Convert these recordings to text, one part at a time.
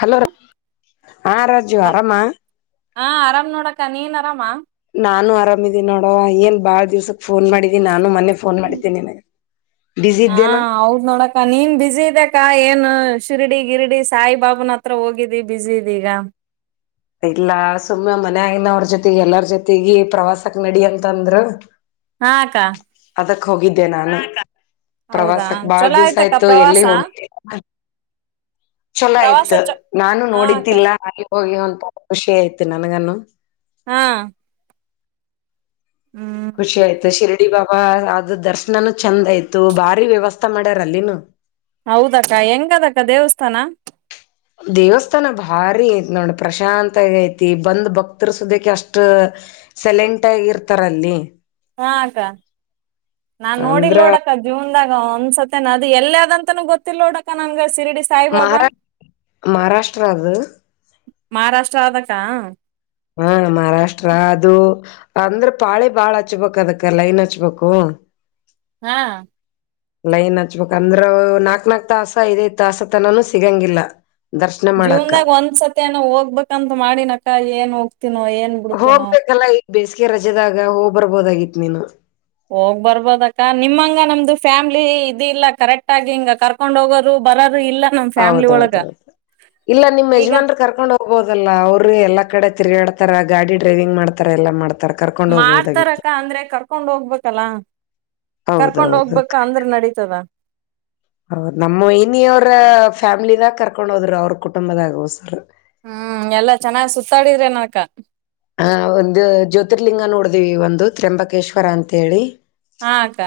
Hello ಆ ರಾಜಾಜು ಆರಾಮಾ ಹ ಆರಾಮ್ ನೋಡಕ್ಕ ನೀನ್ ಆರಾಮ ನಾನು ಆರಾಮಿದೀ ನೋಡವ ಏನ್ ಬಾಳ್ ದಿವ್ಸಕ್ ಫೋನ್ ಮಾಡಿದಿ ನಾನು ಮನೆ ಫೋನ್ ಮಾಡಿದ್ದೇನೆ ನಿನಗೆ ಬಿಸಿ ಇದ್ದೇನಾ ಅವೌದ ನೊಳ ಅ ನೀನ್ ಬಿಸಿ ಇದಕ್ಕಾ ಏನು ಶಿರಡಿ ಗಿರಡಿ ಸಾಯಿಬಾಬನ ಹತ್ರ ಹೋಗಿದಿ ಬಿಸಿಿ ಇದ ಈಗ ಇಲ್ಲ ಸುಮ್ಮ ಮನ್ಯಗನ ಅವ್ರ ಜೊತೆಗೆ ಎಲ್ಲರ ಜೊತೆಗೆ ಪ್ರವಾಸಕ್ ನಡಿ ಅಂತಂದ್ರು ಹಾ ಅಕ್ಕಾ ಅದಕ್ ಹೋಗಿದ್ದೆ ನಾನು ಹೌದಾ ಪ್ರವಾಸಕ್ ಬಾಳ್ ಚಲೋ ದಿವ್ಸ ಆಯ್ತಕ್ಕ ಆಯ್ತು ಎಲ್ಲಿ ಪ್ರವಾಸ ಹೋಗಿದ್ದೆ ಚಲೋ ಪ್ರವಾಸ ಆಯ್ತು ಚ ನಾನು ಹಾ ಅಕ್ಕ ನೋಡಿದ್ದಿಲ್ಲ ಹಾಗ ಹೋಗಿ ಅಂತ ಖುಷಿ ಆಯ್ತು ನನಗನ್ನು ಹಾ ಹ್ಮ್ ಖುಷಿ ಆಯ್ತು ಶಿರಡಿ ಬಾಬಾ ಅ ದರ್ಶನನುೂ ಚೆಂದ ಆಯ್ತು ಬಾರಿ ವ್ಯವಸ್ಥಾ ಮಾಡ್ಯಾರಲ್ಲಿನು ಹೌದಕ್ಕ ಹೆಂಗದಕ್ಕ ದೇವಸ್ಥಾನ ದೇವಸ್ಥಾನ ಭಾರಿ ನೋಡ್ರ ಪ್ರಶಾಂತಗ ಐತಿ ಬಂದು ಭಕ್ತರು ಸುದಕ್ಕೆ ಅಷ್ಟು ಸೆಲೆಂಟ್ ಆಗಿ ಇರ್ತಾರಲ್ಲಿ ಹಾಕ್ಕ ನಾ ನೋಡಿ ಅಂದ್ರ ನೋಡಕ್ ಜೀವನದಾಗ ಒಂದ್ಸತ್ತ ನ ಅದು ಎ ಅದಂತನೂ ಗೊತ್ತಿಲ್ಲ ನೋಡಕ ನನ್ಗೆ ಸಿರಿಡಿ ಮಹಾರಾಷ್ಟ ಮಹಾರಾಷ್ಟ್ರ ಅದು ಮಹಾರಾಷ್ಟ್ರ ಆದಕ್ಕ ಹಾ ಮಹಾರಾಷ್ಟ್ರ ಅದು ಅಂದ್ರ ಪಾಳೆ ಬಾಳ್ ಹಚ್ಬೇಕಕ್ ಅದಕ್ಕ ಲೈನ್ ಹಚ್ಬೇಕು ಹಾ ಲೈನ್ ಹಚ್ಬೇಕಕ್ ಅಂದ್ರ ನಾಕ್ ನಾಕ್ ತಾಸ ಐದಐದ ತಾಸತನಾನೂ ಸಿಗಂಗಿಲ್ಲ ದರ್ಶನ ಮಾಡಾಕ ಜೀವನ್ದಾಗ ಒಂದ್ಸತಿ ನ ಹೋಗ್ಬೇಕಂತ ಮಾಡಿನಕ ಏನ್ ಹೋಗ್ತನೋ ಏನ್ ಬಿಡ್ತೀನೋ ಹೋಗ್ಬೇಕಲ್ಲಾ ಈ ಬೇಸಿಗೆ ರಜೆದಾಗ ಹೋಗ್ ಬರ್ಬೋದಾಗಿತ್ ನೀನು ಹೋಗ್ ಬರ್ಬೋದ ಅಕ್ಕ ನಿಮ್ಮಂಗ ನಮ್ದು ಫ್ಯಾಮ್ಲಿ ಇದ ಇಲ್ಲ ಕರೆಕ್ಟ್ ಆಗಿ ಹಿಂಗ ಕಕ್ ಕಕೊಂಡ್ ಹೋಗೋರು ಬರೋದು ಇಲ್ಲ ನಮ್ ಫ್ಯಾಮ್ಲಿ ಒಳಗ ಹೌದೌದೌದು ಇಲ್ಲ ನಿಮ್ಮ್ ಈಗ ಯಜಮಾನ್ರು ಕರ್ಕೊಂಡ ಹೋಗ ಎಲ್ಲಾ ಮಾಡ್ತಾರ ಹೋಗಲ್ಲೆ ಅವರೇ ಎಲ್ಲಾ ಕಡೆ ತಿರುಗಾಡ್ತಾರೆ ಗಾಡಿ ಡ್ರೈವಿಂಗ್ ಮಾಡ್ತಾರೆ ಮಾಡ್ತಾರಪ್ಪ ಅಂದ್ರೆ ಕರ್ಕೊಂಡ್ ಕರ್ಕೊಂಡು ಹೋಗ್ಬೇಕಲ್ಲ ಕರ್ಕೊಂಡು ಹೌದೌದು ಹೋಗ್ಬೇಕು ಅಂದ್ರೆ ನಡೆಯುತ್ತದೆ ನಮ್ಮ ಇನ್ನರ್ ಫ್ಯಾಮಿಲಿ ಅವರು ಕರೆದುಕೊಂಡು ಹೋದರು ಕುಟುಂಬದ ಹಾಗೆ ಹೋಸ್ರು ಹ್ಮ್ಎಲ್ಲ ಚೆನ್ನಾಗ್ ಸುತ್ತಾಡಿದ್ರೇನಕ್ಕ ಒಂದು ಜ್ಯೋತಿರ್ಲಿಂಗ ನೋಡಿದ್ವಿತ್ರ್ಯಂಬಕೇಶ್ವರಅಂತೇಳಿ ಹಾ ಅಕ್ಕ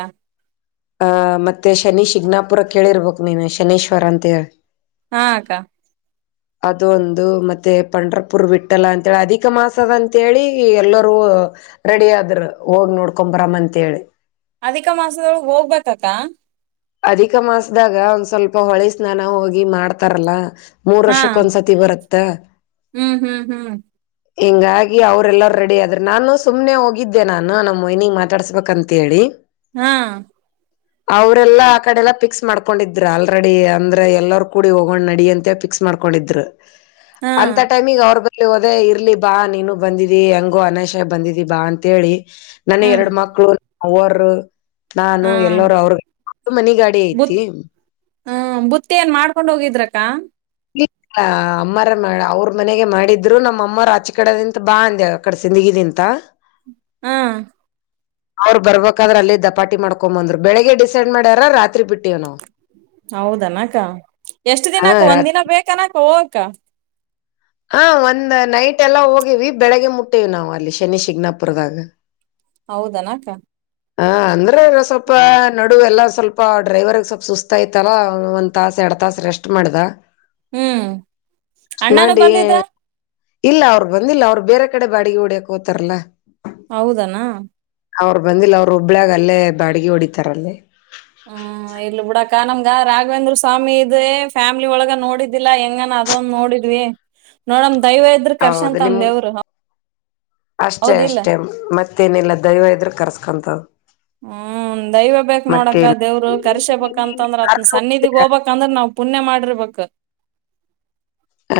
ಶನಿ ಶಿಗ್ನಾಾಪುರ ಕೇಳಿರ್ಬೇಕಕ್ ನೀನು ಶನೇಶ್ವರ ಅಂತ ಹೇಳಿ ಆ ಮತ್ತೆ ಶನಿ ಶಿಗ್ನಾಸ್ಪುರ ಅಂತ ಕೇಳಿರಬೇಕು ಶನೇಶ್ವರ ಅಂತ ಹಾ ಅಕ್ಕ ಅದು ಒಂದು ಮತ್ತೆ ಪಂಡ್ರಪುರ್ ಬಿಟ್ಟಲ್ಲ ಅಂತೇಳಿ ಅಧಿಕ ಮಾಸ ತದ ಅಂತೇಳಿ ಎಲ್ಲರೂ ರೆಡಿ ಆದರು ಹೋಗಿ ನೋಡ್ಕೊ ಬರಾಮ ಅಂತೇಳಿ ಅಧಿಕಮಾಸದಲ್ಲಿ ಹೋಗಬೇಕಾ ಅಧಿಕಮಾಸದಲ್ಲಿ ಹೋಗಿ ಒಂದು ಸ್ವಲ್ಪ ಉಳಿ ಸ್ಥಾನ ಮಾಡ್ತಾರಲ್ಲ ಮೂರು ಹಾ ವರ್ಷಕ್ಕೊಂದು ಸತಿ ಬರುತ್ತೆ ಹ್ಮ್ ಹ್ಮ್ ಹ್ಮ್ ಹಿಂಗಾಗಿ ಅವ್ರೆಲ್ಲಾರ ರೆಡಿ ಆದ್ರರು ನಾನು ಸುಮ್ನೆ ಹೋಗಿದ್ದೆ ನಾನು ನಮ್ಮನಗ್ ಮಾತಾಡ್ಸ್ಬೇಕಂತ ಅಂತ ಹೇಳಿ ಹ್ಮ ಅವೌದು [unintelligible] ಅವ್ರ ಎಲ್ಲ ಆ ಕಡೆ ಎಲ್ಲ ಫಿಕ್ಸ್ ಮಾಡ್ಕೊಂಡಿದ್ರು ಆಲ್ರೆಡಿ ಅಂದ್ರೆ ಎಲ್ಲರು ಕೂಡಿ ಹೋಗೊಂಡ್ ನಡಿ ಅಂತೆ ಫಿಕ್ಸ್ ಮಾಡ್ಕೊಂಡಿದ್ರು ಹಾ ಅಂತ ಟೈಮಿಗ್ ಅವರು ಬರೋ ಹೋದೇ ಇರ್ಲಿ ಬಾ ನೀನು ಬಂದಿದಿ ಹೆಂಗು ಅನೇಶ ಬಂದಿದಿ ಬಾ ಅಂತ ಹೇಳಿ ನಾನು ನನ್ನ ಹ್ಮ್ ಎರಡು ಮಕ್ಕಳು ಅವರು ನಾನು ಹಾ ಎಲ್ಲರೂ ಮನೆ ಗಾಡಿ ಐತಿ ಹ್ಮ ಬುತ್ತಿ ಏನ್ ಮಾಡ್ಕೊಂಡ್ ಹೋಗಿದ್ರಕ್ಕಾ ಇ ಅಮ್ಮರ ಮಾಡ ಅವ್ರ ಮನೆಗೆ ಮಾಡಿದ್ರು ನಮಮ್ಮ ಅಮ್ಮರು ಆಚ ಕಡದಂತ ಬಾ ಅಂದ ಅಕ್ಕಡೆ ಜಿಂದಗಿ ದಂತ ಹಾ ಅವ್ರು ಬರ್ಬೇಕಾದ್ರ ಅಲ್ಲಿ ದಪಾಟಿ ಮಾಡಕೊಂಡೊಂಬಂದ್ರು ಬೆಳಗ್ ಡಿಸೈಡ್ ಮಾಡ್ಯಾರ ರಾತ್ರಿ ಬಿಟ್ಟ ಹೌದನಾಕ್ಕ ಎಷ್ಟ ಹಾ ದಿನಕ್ಕ ಒಂದ ರಾತ್ ದಿನ ಬೇಕನಾಕ ಹೋಗಕ್ಕ ಹಾ ಒಂದ್ ನೈಟ್ ಎಲ್ಲ ಹೋಗಿವವಿ ಬೆಳಿಗ್ಗೆ ಮುಟ್ಟೇವಿ ನಾವವು ಅಲ್ಲಿ ಶನಿ ಶಿಗ್ನಾಾಪುರ್ದಾಗ ಹೌದನಾಕ್ಕ ಹ ಅಂದ್ರೆ ಸ್ವಲ್ಪ ನಡು ಎಲ್ಲ ಸ್ವಲ್ಪ ಡ್ರೈವರ್ ಸ್ವಲ್ಪ ಸುಸ್ತ ಇತಲ್ಲ ಒ ತಾಸ ಎರಡ್ ತಾಸ ರೆಸ್ಟ್ ಮಾಡ್ದ ಹ್ಮ್ ರೆಸ್ಟ್ ಅಣ್ಣಾನು ಮಾಡಿ ಬಂದಿದ್ದ ಇಲ್ಲ ಅವ್ರು ಬಂದಿಲ್ಲ ಅವ್ರ ಬೇರೆ ಕಡೆ ಬಾಡಿಗೆ ಹೊಓಡಿಯಕ್ ಹೋತಾರಲ್ಲಾ ಹೌದನಾ ಅವರು ಬಂದಿಲ್ಲ ಅವರು ಹುಬ್ಬಳ್ಳಿಅಲ್ಲೇ ಬಾಡಿಗೆ ಹೊಡಿತಾರಲ್ಲೇ ಹ ಇಲ್ ಬಿುಡಕ ನಮಂಗ ರಾಘವೇಂದ್ರ ಸ್ವಾಮಿ ಇದೇ ಫ್ಯಾಮಿಲಿ ಒಳಗ ನೋಡಿದ್ದಿಲ್ಲಾ ಹ ಅದೊಂದ್ ನೋಡಿದ್ವಿ ನೋಡಮ್ ದೈವ ಇದ್ರರು ಕರ್ಶಾಂತ ಹೌದು ಅಂದ ನಿಮ್ ದೇವ್ರ ಅಷ್ಟೇ ಅಷ್ಟೇ ಮತ್ತೇನಿಲ್ಲ ದೈವ ಇದ್ರ ಕರ್ಸ್ಕೊಂತ ಹ್ಮ್ ದಯವ ಬೇಕಕ್ ನೋಡಕ್ಕ ದೇವ್ರ ಕರ್ಸೇಬೇಕಂತಂದ್ರ ಅತ್ನ ಸನ್ನಿಧಿಗ್ ಹೋಗಬಬೇಕಂದ್ರ ನಾವ್ ಪುಣ್ಯ ಮಾಡಿರ್ಬೇಕು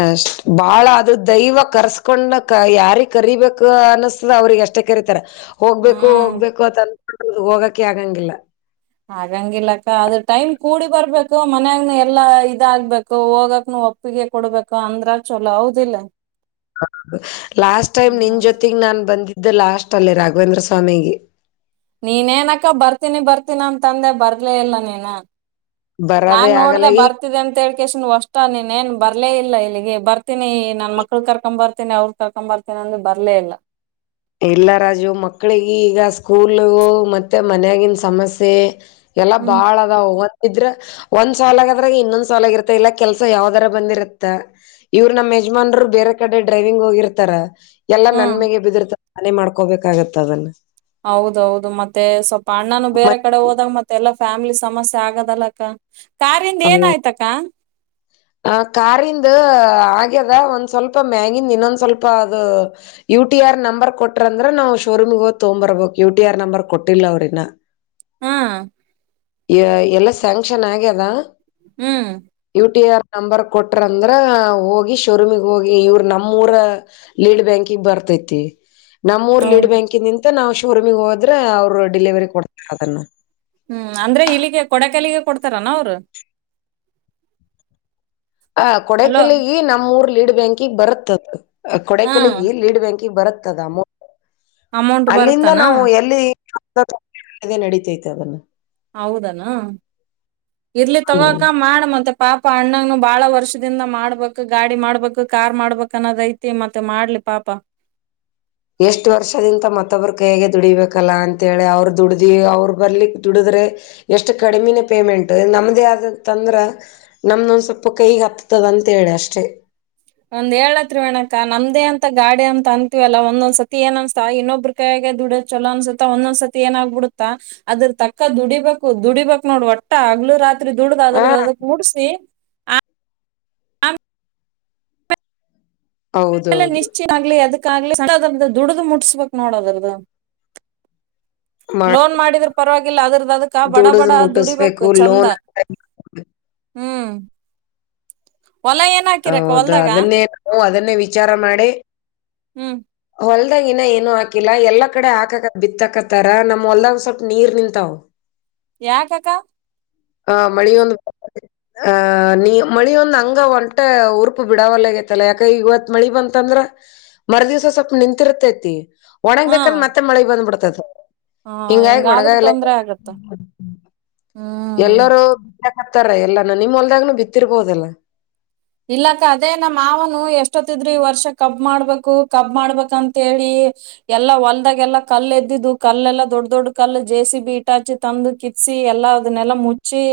ಅಷ್ಟ ಬಾಳ ಅದು ದೈವ ಕರ್ಸ್ಕೊಂಡ ಯಾರಿ ಕರೀಬೇಕು ಅನ್ನಸ್ತದ ಅವ್ರಿಗೆ ಅಷ್ಟೆ ಕರತಾರ ಹೋಗ್ಬೇಕು ಹ್ಮ್ ಹೋಗ್ಬೇಕು ಅ ಅನ್ ಹೋಗಕ್ಕೆ ಆಗಂಗಿಲ್ಲ ಹಾಗಗಂಗಿಲ್ಲಕ್ಕ ಅದ್ ಟೈಮ್ ಕೂಡಿ ಬರ್ಬೇಕು ಮನ್ಯಾಗ್ನ ಎಲ್ಲಾ ಇದಾಗಬೇಕು ಹೋಗಕ್ನು ಒ ಓಪ್ಪಿಗೆ ಕೊಡ್ಬೇಕು ಅಂದ್ರ ಚಲೋ ಹೌದಿಲ್ಲ ಹೌದು ಲಾಸ್ಟ್ ಟೈಮ್ ನಿನ್ ಹ್ಮ್ ಜೊತೆಗ್ ನಾನ್ ಬಂದಿದ್ದೆ ಲಾಸ್ಟ್ ಅಲ್ಲೇ ರಾಘವೇಂದ್ರ ಸ್ವಾಮಿಗೆ ನೀನ್ನಕ್ಕ ಬರ್ತೀನಿ ಬರ್ತೀನಿ ನನ್ ತಂದೆ ಬರ್ಲೇ ಇಲ್ಲ ನೀನ ನಾನ್ ಬರೋದೇ ನೋಡ್ದ ಆಗಲ್ಲ ಈ ಬರ್ತ ಅಂತೇಳ್ಕ ಅಷ್ಟ ನೀನ್ ಏನ್ ಬರ್ಲೇ ಇಲ್ಲ ಇಲ್ಲಿಗೆ ಬರ್ತೀನಿ ನನ್ ಮಕ್ಕಳು ಕರ್ಕೊಂಡು ಬರ್ತೀನಿ ಅವ್ರ ಕರ್ಕೊಂಡು ಬರ್ತೇನೆ ಅಂದಂದು ಬರ್ಲೇ ಇಲ್ಲ ಇಲ್ಲ ರಾಜು ಮಕ್ಕಳಿಗೆ ಈಗ ಸ್ಕೂಲು ಮತ್ತೆ ಮನೆಗಿನ ಸಮಸ್ಯೆ ಎಲ್ಲಾ ಹ್ಮ್ ಬಾಳ ಇದ್ರೆ ಒಂದ್ ಸಾಲಗದ್ರೆ ಇನ್ನೊಂದ್ ಸಾಲ ಆಗಿರತ್ತೆ ಇಲ್ಲ ಕೆಲ್ಸ ಯಾವ್ದರ ಬಂದಿರತ್ತ ಇವರು ನಮ್ಮ ಯಜಮಾನ್ರು ಬೇರೆ ಕಡೆ ಡ್ರೈವಿಂಗ್ ಹೋಗಿರ್ತಾರ ಎಲ್ಲಾ ಹ್ಮ್ ನನ್ಮಗೆ ಬಿದಿರ್ತ ನಾನೇ ಮಾಡ್ಕೋಬೇಕಾಗತ್ತತ್ ಅದನ್ನ ಹೌದೌದು ಮತ್ತೆ ಸ್ವಲ್ಪ ಅಣ್ಣನು ಬೇರೆ ಕಡೆ ಹೋದಾಗ ಮತ್ತೆ ಎಲ್ಲಾ ಫ್ಯಾಮಿಲಿ ಸಮಸ್ಯೆ ಆಗದಲ್ಲಕ್ಕ ಕಾರಿಂದ ಏನಯ್ತಕ್ಕ ಆ ಕಾರಿಂದ ಆಗ್ಯದ ಒಂದ್ ಸ್ವಲ್ಪ ಮ್ಯಾಗಿಂದ್ ಇನ್ನೊಂದ್ ಸ್ವಲ್ಪ ಅದು ಯು ಟಿ ಆರ್ ನಂಬರ್ ಕೊಟ್ರಂದ್ರೆ ನಾವು ಶೋರೂಮ್ಗೆ ಹೊಗ ತೊಗೊಂಡು ಬರಬೇಕು ಯು ಟಿ ಆರ್ ನಂಬರ್ ಕೊಟ್ಟಿಲ್ಲ ಅವ್ರನ್ನ ಹ್ಮ್ ಎಲ್ಲ ಸ್ಯಾಂಕ್ಷನ್ ಆಗ್ಯದ ಹ್ಮ್ ಯು ಟಿ ಆರ್ ನಂಬರ್ ಕೊಟ್ರಂದ್ರ ಹೋಗಿ ಶೋರೂಮಗ್ ಹೋಗಿ ಇವ್ರ ನಮ್ಮೂಊರ ಲೀಡ್ ಬ್ಯಾಂಕಿಂಗ್ ಬರ್ತೈತಿ ನಮ್ಮೂರ್ ಹೌದು ಲೀಡ್ ಬ್ಯಾಂಕಿ ನಿದ ನಾವು ಶೋರೂಮಿಗೆ ಹೋದ್ರೆ ಅವರು ಡಿಲಿವರಿ ಕೊಡ್ತ ಅದನ್ನ ಹ್ಮ್ ಅಂದ್ರೆ ಇಲ್ಲಿಗೆ ಕೊಡಕೈಲಿಗೆ ಕೊಡ್ತಾರಾನ ಅವ್ರು ಆ ಕೊಡಕಲ್ಲಿಗ ನಮ್ಮರ್ ಲೀಡ್ ಬ್ಯಾಂಕಿಗೆ ಬರತ್ ಹಾ ಕೊಡಕಲಿಗೆ ಲೀಡ್ ಬ್ಯಾಂಕಿಗೆ ಬರುತ್ತದೋ ಅಲ್ಲಿಂದ ಬರುತ್ತನ ನಾವು ಎಲ್ಲಿ [inaudible] ಅದನ್ನು ಹೌದನಾ ಇರ್ಲಿ ಹ್ಮ್. ತಗಕ ಮಾಡ ಮತ್ತ ಪಾಪ ಅಣ್ಣಂಗನು ಬಾಳ ವರ್ಷದಿಂದ ಮಾಡ್ಬೇಕು ಗಾಡಿ ಮಾಡ್ಬೇಕು ಕಾರ್ ಮಾಡ್ಬೇಕಕ್ ಅನ್ನೋದ್ ಐತಿ ಮತ್ತೆ ಮಾಡ್ಲಿ ಪಾಪ ಎಷ್ಟು ವರ್ಷದಿಒಂದ ಮತ್ತೊಬ್ಬ್ರ ಕ ಹೇಗೆ ದುಡಿಬೇಕಲ್ಲ ಅಂತೇಳಿ ಅವ್ರು ದುಡ್ದಿ ಅವ್ರು ಬರ್ಲಿಕ್ ದುಡಿದ್ರೆ ಎಷ್ಟು ಕಡಿಮಿನ ಪೇಮೆಂಟ್ ನಮ್ದೇ ಆದಂತಂದ್ರ ನಮ್ದೊಂದು ಸ್ವಲ್ಪ ಕೈಗೆ ಹತ್ತತದ ಅಂತೇಳಿ ಅಷ್ಟೇ ಒಂದ್ ಹೇಳತ್ರರಿ ವಣಕ ನಮ್ದೇ ಅಂತ ಗಾಡಿ ಅಂತ ಅಂತೀವಲ್ಲ ಒಂದೊಂದ್ಸತಿ ಏನ್ ಅನ್ಸ ಇನ್ನೊಬ್ರ ಯಾಗೆ ದುಡ್ಡೋ ಚೊಲೋ ಅನ್ಸುತ್ತೆ ಒಂದೊಂದ್ಸತಿ ಏನಾಗ್ಬ ಬಿಡುತ್ತಾ ಅದ್ರ ತಕ್ಕ ದುಡಿಬೇಕು ದುಡಿಬೇಕಕ್ ನೋಡ್ ಒಟ್ಟ ಆಗ್ಲು ರಾತ್ರಿ ದುಡ್ದ್ ಆ ಅದ್ರದ ಅದಕ್ ಮುಟ್ಸಿ ಹೌದೌದು ಚ ಆಗ್ಲಿ ಅದಕ್ಕಾಗ್ಲಿದ ದುಡ್ದು ಮುಟ್ಟಿಸಸ್ಬೇಕಕ್ ನೋಡೋದ್ರದದು ಮಾಡ ಲೋನ್ ಮಾಡಿದ್ರ ಪರವಾಗಿಲ್ಲ ಅದ್ರದ ಅದಕ ಬಡ ಬಡ ದುಡದ್ ಮುಟ್ಟಿಸ್ಬೇಕು ದುಡಿಬೇಕು ಚಂದ ಲೋನ್ ಹ್ಮ್ ಹೊಲ ಏನ ಹೌದು ಅದನ್ನೇ ಅದನ್ನೇ ವಿಚಾರ ಮಾಡಿ ಹ್ಮ್ ಹೊಲ್ದಾಗ ಇನ ಏನು ಹಾಕಿಲ್ಲ ಎಲ್ಲಾ ಕಡೆ ಹಾಕಕ ಬಿತ್ತಾಕತ್ತಾರ ನಮಮ್ಮ ಹೊಲ್ದಾಗ್ ಸ್ವಲ್ಪ ನೀರ್ ನಿಂತಾವ್ ಯಾಕ ಅಕ್ಕ ಹಾ ಮಳಿ [inaudible] ಆಹ ನೀ ಮಳಿದ್ ಹಂಗ ಒಂಟ ಉರುಪು ಬಿಡಾವಲ್ಲ ಆಗೈತ್ತಲ್ಲ ಯಾಕ ಇವತ್ತು ಮಳಿ ಬಂತಂದ್ರ ಮರದಿವ್ಸ ಸ್ವಲ್ಪ ನಿಂತಿರ್ತೈತಿ ಹ್ಮ್ ಒಣಗ್ಬೇಕೇಕಂದ ಮತ್ತೆ ಮಳೆ ಬಂದ್ಬಿಡ್ತದ ಹ ಹಿಂಗಾಗ್ ಹಿಂಗಾದ್ರ ಒಣಗಲ್ಲ ತೊಂದ್ರೆ ಆಗತ್ತ ಹ್ಮ್ ಎಲ್ಲರೂ ಬಿಕ್ ಹತಾರೆ ಎಲ್ಲಾನ ನಿಮ ಹೊಲ್ದಾಗ್ನನು ಬಿತ್ತಿರ್ಬೋದಲ್ಲಾ ಇಲ್ಲಾಕ್ಕ ಅದೇ ನಮ್ ಮಾವನು ಎಷ್ಟೊತ್ತಿದ್ರಿ ವರ್ಷ ಕಬ್ ಮಾಡ್ಬೇಕು ಕಬ್ ಮಾಡ್ಬೇಕಂತ ಹೇಳಿ ಎಲ್ಲಾ ಹೊಲ್ದಾಗೆಲ್ಲಾ ಕಲ್ಲ ಎದ್ದಿದ್ದು ಕಲ್ಲೆಲ್ಲ ದೊಡ್ಡ ದೊಡ್ ಕಲ್ಲು ಜೇಸಿ ಬಿ ಈಟಾಚ ನಮ್ದು ಕಿತ್ಸಿ ಯಲ್ಲ ಅದ್ನೇಲ್ಲ ಮುಚ್ಚಿಸಿ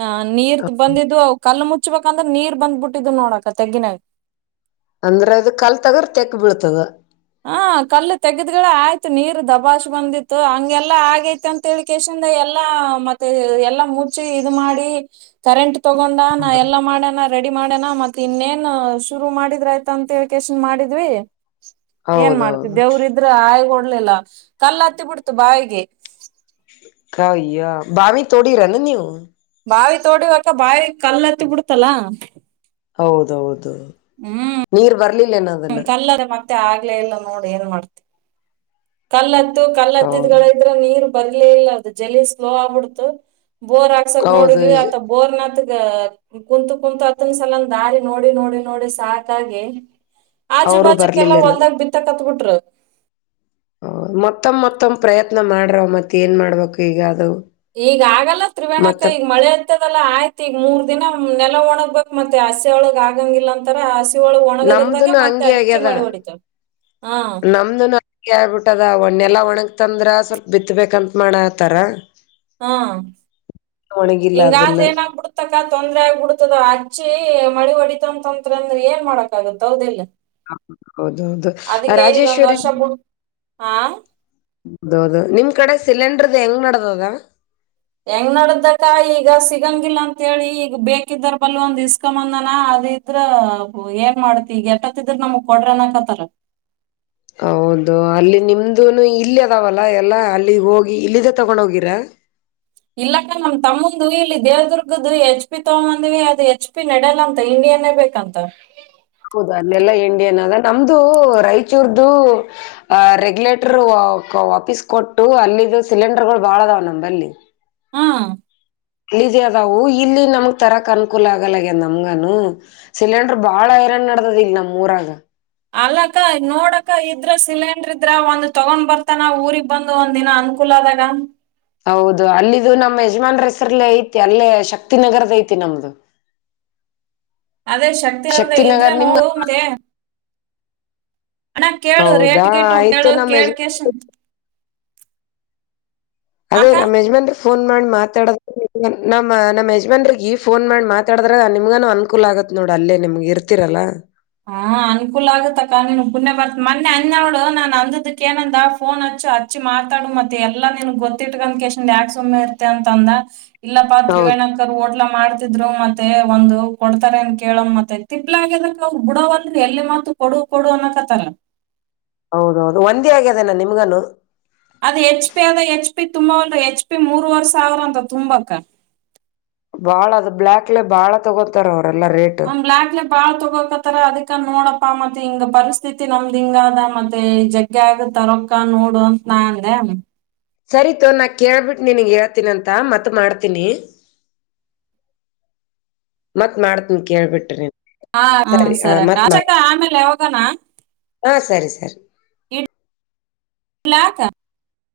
ಹ ನೀರ್ ಬಂದಿದ್ದು ಕಲ್ಲು ಮುಚ್ಬೇಕಂದ್ರೆ ನೀರ್ ಬಂದ್ಬ ಬಿಟ್ಟಿದ್ದು ನೋಡಕ ತೆಂಗಿನಾಗ ಅಂದ್ರ ಅದು ಕಲ್ ತಗ್ರ ತೆಕ್ ಬೀಳ್ತ ಅದು ಹ ಕಲ್ಲು ತೆಗದ್ಗಳ ಆಯ್ತು ನೀರ್ ದಬಾಸ್ ಬಂದಿತ್ತು ಹಂಗೆಲ್ಲಾ ಆಗೇತಿ ಅಂತ [unintelligible] ಎಲ್ಲಾ ಮತ್ತೆ ಎಲ್ಲ ಮುಚ್ಚಿ ಇ ಮಾಡಿ ಕರೆಂಟ್ ತಗೊಂಡ. ಎಲ್ಲಾ ಮಾಡ್ಯನ ರೆಡಿ ಮಾಡ್ಯನ ಮತ್ ಇನ್ನೇನ್ ಶುರು ಮಾಡಿದ್ರ ಆಯ್ತಾ ಅಂತ ವಿಕೇಶನ್ ಮಾಡಿದ್ವಿ. ಏನ್ ಮಾಡ್ತ ಹೌದೌದು ದೇವ್ರ ಇದ್ರ ಆಯಗ್ ಓಡ್ಲಿಲ್ಲ ಕಲ್ಲ ಹತ್ತಿ ಬಿಡ್ತು ಬಾವಿಗೆ ಕೌಯ ಬಾವೀ ತೋಡಿ ರನ್ನ ನೀವು ಬಾವಿ ತೋಡಿವಕ್ಕ ಬಾವಿ ಕಲ್ಲತ್ತಿ ಬಿಡ್ತಲ್ಲಾ ಹೌದೌದು ಹ್ಮ್ ನೀರ್ ಬರಲಿಲ್ಲ ಏನ ಅದನ್ನ ಕಲ್ಲದೆ ಮತ್ತೆ ಆಗ್ಲೇ ಇಲ್ಲ ನೋಡ್ ಏನ್ ಮಾಡ್ತವಿ ಕಲ್ಲತ್ತು ಹೌದು ಕಲ್ಲತ್ತಿದ್ಗಳ ಇದ್ರೆ ನೀರು ಬರ್ಲೇ ಇಲ್ಲ ಅದು ಜಲ್ಲಿ ಸ್ಲೋ ಆಗ್ಬಿಡ್ತು ಬೋರ್ ಹಾ ಕಸಕ್ ಹೌದು ನೋಡಿದ್ವಿ ಆತ ಬೋರ್ನಾಥಗ ಕುಂತು ಕುಂತು ಅತ್ತನ ಸಲಂದ ದಾರಿ ನೋಡಿ ನೋಡಿ ನೋಡಿ ಸಾಕಾಗಿ ಆಜು ಅವರು ಬಾಜುಕ ಎಲ್ಲಾ ಬರ್ಲಿಲ್ಲೇನ. ಹೊಲ್ದಾಗ ಬಿತ್ತಕತ್ಬಿಟ್ರು ಹ ಮತ್ತೊಮ್ಮ್ ಮತ್ತೊಮ್ಮ ಪ್ರಯತ್ನ ಮಾಡ್ರವ ಮತ್ತೆ ಏನ್ ಮಾಡ್ಬೇಕು ಈಗ ಅದು ಈಗ ಆಗಲ್ಲ ತ್ರಿವೇಣಕ್ಕ ಮತ್ತ ಈಗ ಮಳೆ ಇದಲ್ಲ ಆಯ್ತ ಈಗ ಮೂರ್ ದಿನ ನೆಲ ಒಣಗ್ಬೇಕ್ ಮತ್ತೆ ಹಸಿ ಒಳಗ್ ಆಗಂಗಿಲ್ಲ ಅಂತರ [unintelligible] ಒಣಗದ್ರದಾಗೆ ನಮ್ದುನು ಮತ್ತೆ ಹಂಗೆ ಅಚ್ಚಿ ಆಗ್ಯದ ಮಳೆ ಹೊಡಿತಳ ಹಾ ನಮ್ದುನು ಕೇಳ್ಬಿಟ್ಟದ ಒಣ್ಣೆಲ್ಲಾ ಒಣಗ್ ತಂದ್ರ ಸ್ವಲ್ಪ ಬಿತ್ತಬೇಕಂತ್ ಮಾಡತಾರ. ಹಾ ಒಣಗಿಲ್ಲ ಅದನ್ನ ಇಂಗಾದ್ರೆ ಏನ್ ಆಗ್ಬಿಡುತ್ ತಕ ತೊಂದರೆ ಆಗ್ಬ ಬಿಡ್ತದ ಅಜ್ಜಿ ಮಳಿ ಹೊಡಿತ ತೊಂದ್ರ ಅಂದ್ರೆ ಏನ್ ಮಾಡಕ ಆಗುತ್ತ ಹೌದಿಲ್ಲ ಹ ಹೌದ ಹೌದು ಅದಕ್ಕೆ ಇದೊಂದ್ ರಾಜೇಶ್ವರಿ ವರ್ಷ ಬಿಟ್ ಹಾ ಹೌದೌದು ನಿಮ್ ಕಡೆ ಸಿಲಿಂಡರ್ದ ಹೆಂಗ್ ನಡದದ ಹೆಂಗ್ ನಡದ್ದಕ್ಕ ಈಗ ಸಿಗಂಗಿಲ್ಲ ಅಂತೇಳಿ ಈಗ ಬೇಕಿದ್ದರ್ ಬಲ್ ಒಂದ್ ಇಸ್ಕೊಂದನ ಅದ ದ್ರ ಏನ್ ಮಾಡ್ತಿ ಈಗ ಎತ್ತತ್ತಿದ್ರ ನಮಗ್ ಕೊಡ್ರ ಅನಕತ್ತಾರ ಹೌದು ಅಲ್ಲಿ ನಿಮ್ದ ಇಲ್ಲ ಅದಾವಲ್ಲ ಎಲ್ಲ ಅಲ್ಲಿ ಹೋಗಿ ಇಲ್ಲದೆ ತಗೊಂಡ ಹೋಗಿರಾ ಇಲ್ಲಕ್ಕ ನಮ್ಮ್ ತಮ್ಮಂದು ಇಲ್ಲಿ ದೇವದುರ್ಗ್ದ ಹೆಚ್ ಪಿ ತಕೊಂದು ಬಂದಿನಿ ಅದು ಹೆಚ್ ಹೇಚ್ ಪಿ ನಡಿಯಲ್ಲ ಅಂತ ಇಂಡಿಯನ್ನೆ ಬೇಕಂತ ಹೌದ ಅಲ್ಲೆಲ್ಲಾ ಇಂಡಿಯನ್ ಅದ ನಮ್ದು ರಾಯಚೂರ್ದು ಅಹ ರೆಗ್ಯುಲೇಟರ್ ವಾಪೀಸ್ ಕೊಟ್ಟು ಅಲ್ಲಿದ್ದ ಸಿಲಿಂಡರ್ಗಳು ಬಾಳ ಅದಾವ ನಂಬಲಿ ಹ್ಮ್ ಈಜಿ ಅದವು ಇಲ್ಲಿ ನಮಗ್ ತರಕ್ ಅನುಕೂಲ ಆಗಲ್ಲಗ ನಮ್ಗನು ಸಿಲಿಂಡರ್ ಬಾಳ ಐರನ್ ನಡ್ದದ್ ಇಲ್ ನಮ್ ಊರಾಗ ಅಲ್ಲಕ್ಕ ನೋಡಕ್ಕ ಇದ್ರ ಸಿಲಿಂಡ್ರ ಇದ್ರ ಒಂದ್ ತಗೊಂಡ್ ಬರ್ತಾನಾವ ಊರಿಗೆ ಬಂದು ಒಂದ ದಿನ ಅನುಕೂಲ ಆದಾಗ ಹೌದು ಅಲ್ಲಿದು ನಮ್ಮ ಯಜಮಾನ್ ರ ಹೆಸರ್ಲ್ಲ ಐತಿ ಅಲ್ಲೇ ಶಕ್ತಿನಗರದ ಐತಿ ನಮ್ದು ಅದೇ ಶಕ್ತಿ ಹರ್ದ ಇದ್ರೆ ನಗರ್ ನಿಮ್ಗ ನೋಡು ಮತೆ. ಅಣ್ಣ ಕೇಳು ರೇಟ್ ಹೌದಾ ಗಿಟ್ಟು ಆಯ್ತು ಕೇಳು ನಮ್ ಯಜ ಕೇಳಕೆಸನ್. ಅದೇ ನಮ್ ಯಜಮಾನ್ರು. ಫೋನ್ ಮಾಡಿ ಮಾತಾಡ ನಮ್ಮ ನಮ್ಮ ಯಜಮಾನ್ರಿಗೆ ಫೋನ್ ಮಾಡಿ ಮಾತಾಡಿದ್ರಾಗ ನಿಮ್ಗೂ ಅನುಕೂಲ ಆಗುತ್ತೆ. ನೋಡ್ ಅಲ್ಲೇ ನಿಮ್ಗೆ ಇರ್ತಿರಲ್ಲ. ಹಾ ಅನ್ಕೂಲ ಆಗತ್ತಕ್ಕ ನೀನ್ ಪುಣ್ಯ ಬರ್ತಾ ಮೊನ್ನೆ ಅಂದಿನ ನೋಡು ನಾನ್ ಅಂದದಕ್ಕೆ ಏನಂದ ಫೋನ್ ಹಚ್ಚು. ಅಚ್ಚಿ ಮಾತಾಡು ಮತ್ತೆ ಎಲ್ಲಾ ನಿನ್ಗ್ ಗೊತ್ತಿಟ್ಕನ್ ಕೇಸಿನು ಯಾಕ ಸುಮ್ಮನೆ ಇರ್ತೆ ಅಂತ ಅಂದ. ಇಲ್ಲಪ್ಪಾ ಹೌದು ತ್ರಿವೇಣಿ. ಓಟ್ಲಾ ಮಾಡ್ತಿದ್ರು ಮತ್ತೆ ಒಂದು ಕೊಡ್ತಾರ ಅನ್ ಕೇಳ ಮತ್ತೆ ತಿಪ್ಲ ಆಗ್ಯದ. ಅವು ಬಿಡವಾಲ್ರು ಎಲ್ಲಿಮತ ಕೊಡು ಕೊಡು ಅನ್ನಕತ್ತರ. ಹೌದೌದು ಒಂದೇ ಆಗ್ಯ ಅದೇನ ನಿಮ್ಗನು. ಅದ್ ಹೆಚ್ ಪಿ ಅದ ಹೆಚ್ ಪಿ ತುಂಬಾ ಒಂದು ಎಚ್ ಪಿ ಮೂರ್ವರೆ ಸಾವಿರ ಅಂತ ತುಂಬಾಕ. ಬಾಳ ಅದು ಬ್ಲಾಕ್ಲೆೇ ಬಾಳ ತಗೊಂತತಾರ ಅವರೆಲ್ಲ ರೇಟ್ ಅವ್ನ್ ಬ್ಲ್ಯಾಕ್ಲೆ. ಬಾಳ್ ತಗೋಕತಾರ ಅದಕ ನೋಡಪ್ಪಾ ಮತ್ತೆ ಹಿಂಗ್ ಪರಿಸ್ಥಿತಿ ನಮ್ದ್ ಹಿಂಗ ಆದ ಮತ್ತೆ ಜ ಆಗುತ್ತೆ ರೊಕ್ಕ ನೋಡು ಅಂತ ನಾ ಅಂದೆ. ಸರಿ ತುಗೊ ನಾ ಕೇಳ್ಬಿಟ್ಟು ನೀನ್ಗೆ ಹೇಳ್ತೀನಿ ಅಂತ ಮತ್ತ ಮಾಡ್ತೀನಿ. ಮತ್ ಮಾಡ್ತನಿ ಕೇಳ್ಬಿಟ್ರ ನಿಂಗ. ಹ ಹ ಸರಿ ಹಚ್ಚಕ್ಕ ಆಮೇಲೆ ಯಾವಾಗನಾ. ಹಾ ಸರಿ ಸರಿ. ಇಡ್ಲಕ್ಕ.